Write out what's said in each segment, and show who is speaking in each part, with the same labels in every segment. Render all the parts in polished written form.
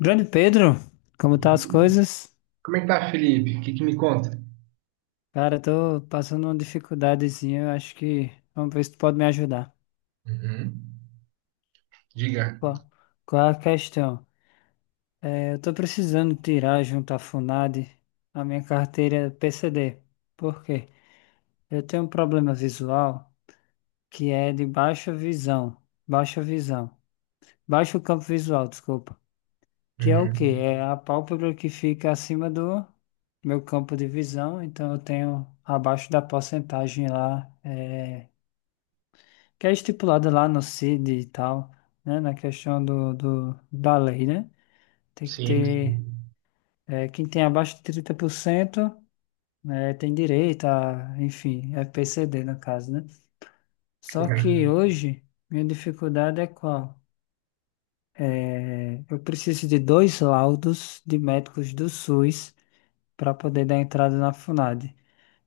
Speaker 1: Grande Pedro, como tá as
Speaker 2: Uhum.
Speaker 1: coisas?
Speaker 2: Como é que tá, Felipe? O que que me conta?
Speaker 1: Cara, tô passando uma dificuldadezinha, eu acho que vamos ver se tu pode me ajudar.
Speaker 2: Uhum. Diga.
Speaker 1: Qual, qual é a questão? Eu tô precisando tirar junto à FUNAD a minha carteira PCD. Por quê? Eu tenho um problema visual que é de baixa visão, baixo campo visual, desculpa. Que é o quê?
Speaker 2: Uhum.
Speaker 1: É a pálpebra que fica acima do meu campo de visão, então eu tenho abaixo da porcentagem lá que é estipulada lá no CID e tal, né, na questão da lei, né? Tem que
Speaker 2: Sim,
Speaker 1: ter,
Speaker 2: sim.
Speaker 1: quem tem abaixo de 30%, né, tem direito a, enfim, FPCD no caso, né? Só que
Speaker 2: Correto.
Speaker 1: hoje, minha dificuldade é qual? Eu preciso de dois laudos de médicos do SUS para poder dar entrada na FUNAD.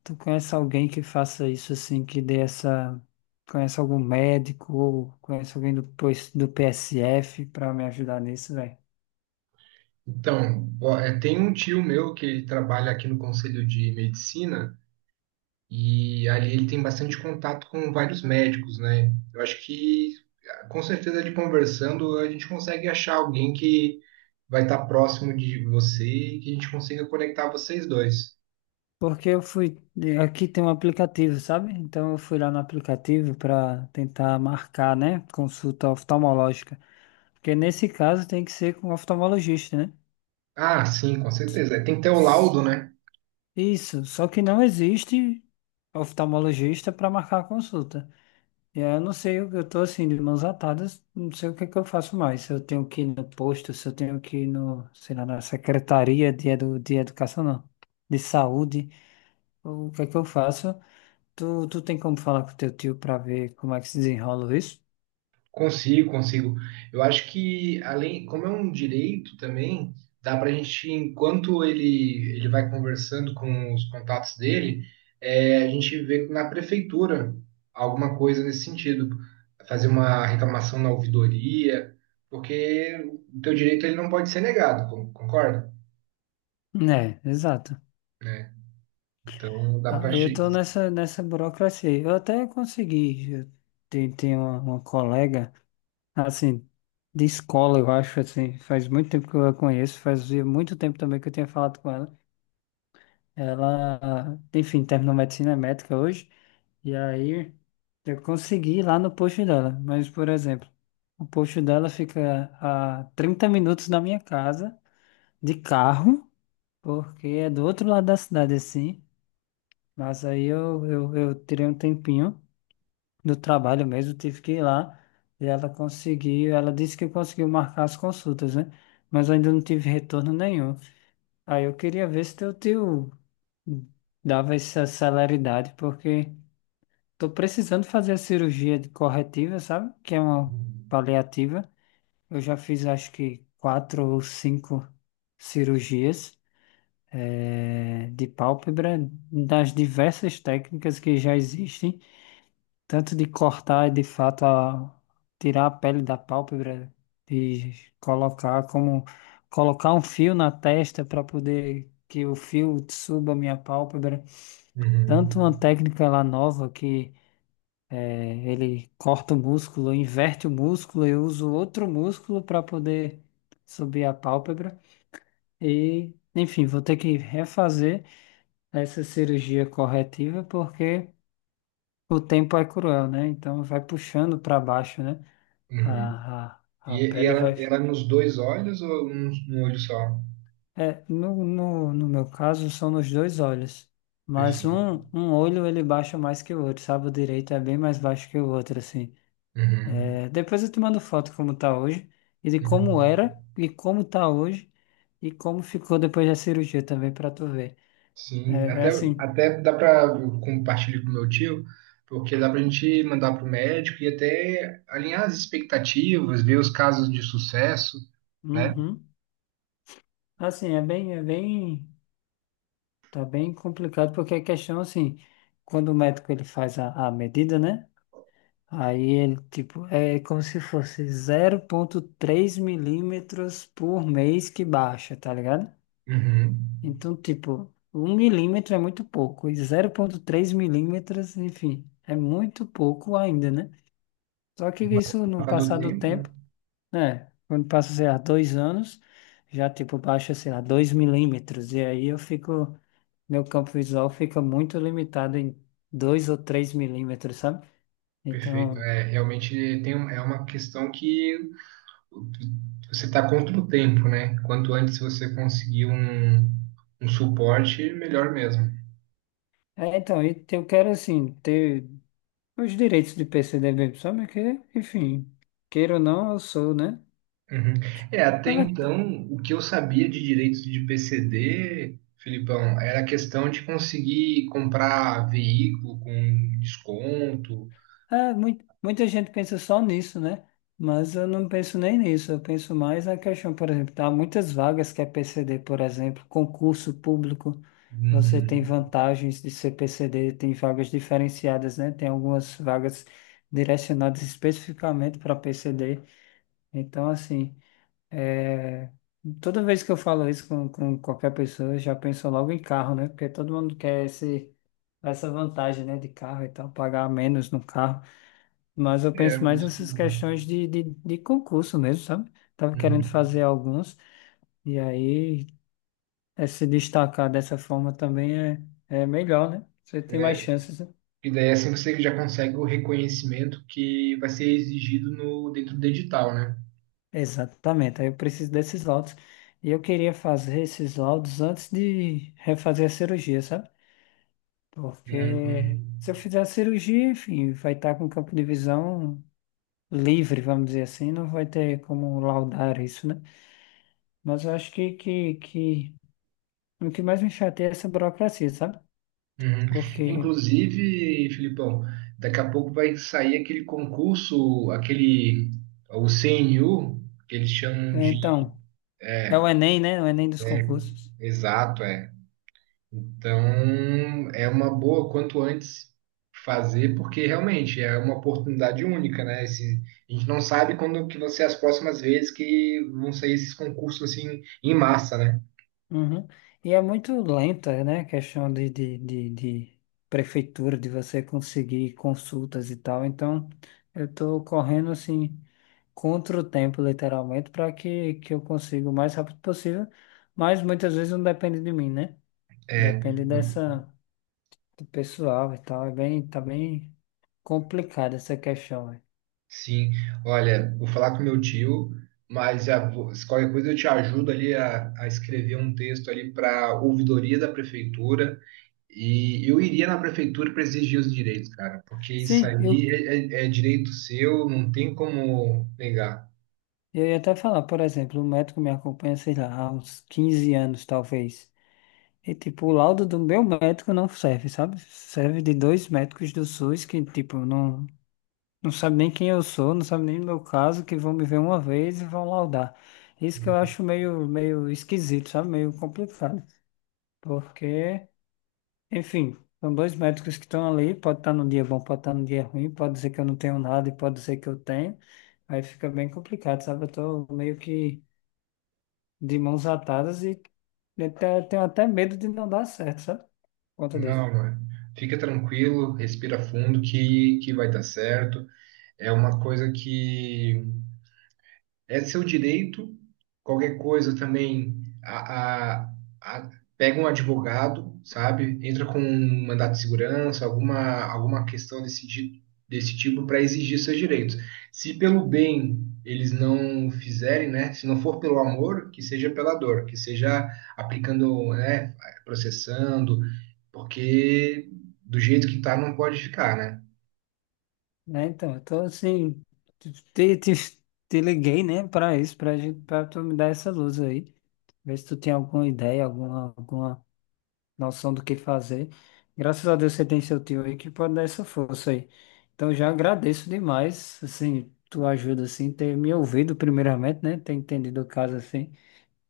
Speaker 1: Tu conhece alguém que faça isso assim, que dê essa. Conhece algum médico ou conhece alguém do PSF pra me ajudar nisso, velho?
Speaker 2: Então, ó, tem um tio meu que ele trabalha aqui no Conselho de Medicina e ali ele tem bastante contato com vários médicos, né? Eu acho que, com certeza, ele conversando, a gente consegue achar alguém que vai estar próximo de você e que a gente consiga conectar vocês dois.
Speaker 1: Porque eu fui. Aqui tem um aplicativo, sabe? Então eu fui lá no aplicativo pra tentar marcar, né? Consulta oftalmológica. Porque nesse caso tem que ser com um oftalmologista, né?
Speaker 2: Ah, sim, com certeza. Tem que ter o laudo, né?
Speaker 1: Isso. Só que não existe oftalmologista para marcar a consulta. Eu não sei, eu tô assim, de mãos atadas, não sei o que é que eu faço mais. Se eu tenho que ir no posto, se eu tenho que ir no, sei lá, na Secretaria de Educação, não, de Saúde, o que é que eu faço? Tu tem como falar com teu tio pra ver como é que se desenrola isso?
Speaker 2: Consigo, consigo. Eu acho que, além, como é um direito também, dá para a gente, enquanto ele vai conversando com os contatos dele, a gente vê na prefeitura alguma coisa nesse sentido, fazer uma reclamação na ouvidoria, porque o teu direito ele não pode ser negado, concorda?
Speaker 1: É, exato.
Speaker 2: Né? Então dá para.
Speaker 1: Ah, eu tô nessa burocracia. Eu até consegui, eu tenho uma colega, assim, de escola, eu acho, assim, faz muito tempo que eu a conheço, fazia muito tempo também que eu tinha falado com ela. Ela, enfim, terminou medicina médica hoje. E aí eu consegui ir lá no posto dela. Mas, por exemplo, o posto dela fica a 30 minutos da minha casa, de carro, porque é do outro lado da cidade, assim. Mas aí eu tirei um tempinho do trabalho mesmo, tive que ir lá. E ela conseguiu, ela disse que conseguiu marcar as consultas, né? Mas eu ainda não tive retorno nenhum. Aí eu queria ver se teu tio dava essa celeridade, porque tô precisando fazer a cirurgia de corretiva, sabe? Que é uma paliativa. Eu já fiz acho que quatro ou cinco cirurgias de pálpebra, das diversas técnicas que já existem, tanto de cortar de fato a, tirar a pele da pálpebra e colocar como colocar um fio na testa para poder que o fio suba a minha pálpebra,
Speaker 2: Uhum,
Speaker 1: tanto uma técnica lá nova que ele corta o músculo, inverte o músculo, eu uso outro músculo para poder subir a pálpebra. E, enfim, vou ter que refazer essa cirurgia corretiva porque o tempo é cruel, né? Então vai puxando para baixo, né?
Speaker 2: uhum.
Speaker 1: A, a
Speaker 2: E, e
Speaker 1: pele
Speaker 2: ela,
Speaker 1: vai.
Speaker 2: ela nos dois olhos ou num olho só?
Speaker 1: No meu caso, são nos dois olhos. Mas
Speaker 2: Perfeito.
Speaker 1: um olho ele baixa mais que o outro, sabe? O direito é bem mais baixo que o outro, assim.
Speaker 2: Uhum.
Speaker 1: Depois eu te mando foto como tá hoje, e de como
Speaker 2: Uhum.
Speaker 1: era, e como tá hoje, e como ficou depois da cirurgia também pra tu ver. É,
Speaker 2: Sim,
Speaker 1: é,
Speaker 2: até,
Speaker 1: assim.
Speaker 2: até dá para compartilhar com meu tio, porque dá para a gente mandar para o médico e até alinhar as expectativas, ver os casos de sucesso, né?
Speaker 1: Uhum. Assim, é bem, tá bem complicado, porque a questão, assim, quando o médico ele faz a medida, né? Aí ele, tipo, é como se fosse 0,3 milímetros por mês que baixa, tá ligado?
Speaker 2: Uhum.
Speaker 1: Então, tipo, 1 milímetro é muito pouco, e 0,3 milímetros, enfim, é muito pouco ainda, né? Só que
Speaker 2: Mas com o
Speaker 1: isso no
Speaker 2: passar do
Speaker 1: passar do
Speaker 2: tempo, né?
Speaker 1: tempo, né? Quando passa, sei lá, 2 anos, já tipo baixa, sei lá, 2 milímetros, e aí eu fico, meu campo visual fica muito limitado em 2 ou 3 milímetros, sabe?
Speaker 2: Perfeito.
Speaker 1: Então,
Speaker 2: É, realmente é uma questão que você está contra o tempo, né? Quanto antes você conseguir um suporte, melhor mesmo.
Speaker 1: então, e eu quero, assim, ter os direitos de PCDB, sabe? Que, enfim, queira ou não, eu sou, né?
Speaker 2: Uhum. É, até
Speaker 1: Na
Speaker 2: então, o que eu sabia de direitos de PCD, Filipão, era a questão de conseguir comprar veículo com desconto.
Speaker 1: muita gente pensa só nisso, né? Mas eu não penso nem nisso. Eu penso mais na questão, por exemplo, há muitas vagas que é PCD, por exemplo, concurso público. Você tem
Speaker 2: Uhum.
Speaker 1: vantagens de ser PCD, tem vagas diferenciadas, né? Tem algumas vagas direcionadas especificamente para PCD. Então, assim, é, toda vez que eu falo isso com qualquer pessoa, eu já penso logo em carro, né? Porque todo mundo quer essa vantagem, né, de carro e tal, pagar menos no carro. Mas eu
Speaker 2: É,
Speaker 1: penso mais
Speaker 2: mas.
Speaker 1: nessas questões de concurso mesmo, sabe? Tava querendo
Speaker 2: Uhum.
Speaker 1: fazer alguns, e aí se destacar dessa forma também é melhor, né? Você tem mais
Speaker 2: É,
Speaker 1: chances, né?
Speaker 2: e daí é assim você já consegue o reconhecimento que vai ser exigido no, dentro do edital, né?
Speaker 1: Exatamente, aí eu preciso desses laudos. E eu queria fazer esses laudos antes de refazer a cirurgia, sabe? Porque
Speaker 2: Uhum.
Speaker 1: se eu fizer a cirurgia, enfim, vai estar com o campo de visão livre, vamos dizer assim, não vai ter como laudar isso, né? Mas eu acho que o que mais me chateia é essa burocracia, sabe?
Speaker 2: Uhum.
Speaker 1: Porque,
Speaker 2: Inclusive, Filipão, daqui a pouco vai sair aquele concurso, aquele, o CNU, que eles chamam
Speaker 1: é,
Speaker 2: de
Speaker 1: então, é o Enem, né? O Enem dos concursos.
Speaker 2: Exato, é. Então, é uma boa quanto antes fazer, porque realmente é uma oportunidade única, né? A gente não sabe quando que vão ser as próximas vezes que vão sair esses concursos assim em massa, né?
Speaker 1: Uhum. E é muito lenta, né? A questão de prefeitura, de você conseguir consultas e tal. Então, eu tô correndo, assim, contra o tempo, literalmente, para que eu consiga o mais rápido possível. Mas muitas vezes não depende de mim, né?
Speaker 2: É,
Speaker 1: Depende dessa, do pessoal e tal. É bem, tá bem complicada essa questão, né?
Speaker 2: sim. Olha, vou falar com meu tio, mas se qualquer coisa eu te ajudo ali a escrever um texto ali para ouvidoria da prefeitura. E eu iria na prefeitura para exigir os direitos, cara, porque isso
Speaker 1: Sim, eu
Speaker 2: aí é direito seu, não tem como negar.
Speaker 1: Eu ia até falar, por exemplo, o médico me acompanha, sei lá, há uns 15 anos, talvez. E, tipo, o laudo do meu médico não serve, sabe? Serve de dois médicos do SUS que, tipo, não sabe nem quem eu sou, não sabe nem o meu caso, que vão me ver uma vez e vão laudar. Isso que eu acho meio, meio esquisito, sabe? Meio complicado. Porque, enfim, são dois médicos que estão ali, pode estar num dia bom, pode estar num dia ruim, pode ser que eu não tenho nada e pode ser que eu tenho. Aí fica bem complicado, sabe? Eu tô meio que de mãos atadas e tenho até medo de não dar certo, sabe? Por conta disso.
Speaker 2: Não, mano, fica tranquilo, respira fundo que vai dar certo. É uma coisa que é seu direito. Qualquer coisa também, a, a- a- pega um advogado, sabe? Entra com um mandato de segurança, alguma questão desse tipo para exigir seus direitos. Se pelo bem eles não fizerem, né? Se não for pelo amor, que seja pela dor, que seja aplicando, né? Processando, porque do jeito que tá não pode ficar, né?
Speaker 1: Né? Então, eu tô assim, te, te, te liguei, né, para isso, para tu me dar essa luz aí. Ver se tu tem alguma ideia, alguma noção do que fazer. Graças a Deus você tem seu tio aí que pode dar essa força aí. Então, já agradeço demais, assim, tua ajuda, assim, ter me ouvido primeiramente, né, ter entendido o caso, assim,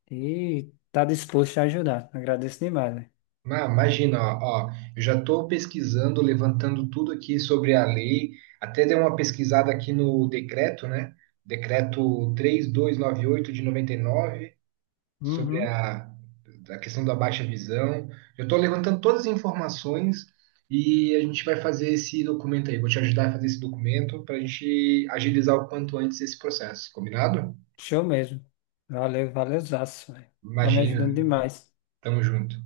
Speaker 1: e tá disposto a ajudar. Agradeço demais, né?
Speaker 2: Não, imagina, ó, ó, eu já estou pesquisando, levantando tudo aqui sobre a lei, até dei uma pesquisada aqui no decreto, né? Decreto 3.298 de 99 sobre
Speaker 1: Uhum.
Speaker 2: a questão da baixa visão. Eu estou levantando todas as informações e a gente vai fazer esse documento aí. Vou te ajudar a fazer esse documento para a gente agilizar o quanto antes esse processo, combinado?
Speaker 1: Show mesmo. Valeu, valeu, zaço, velho. Tá me
Speaker 2: Imagina,
Speaker 1: ajudando demais.
Speaker 2: tamo junto.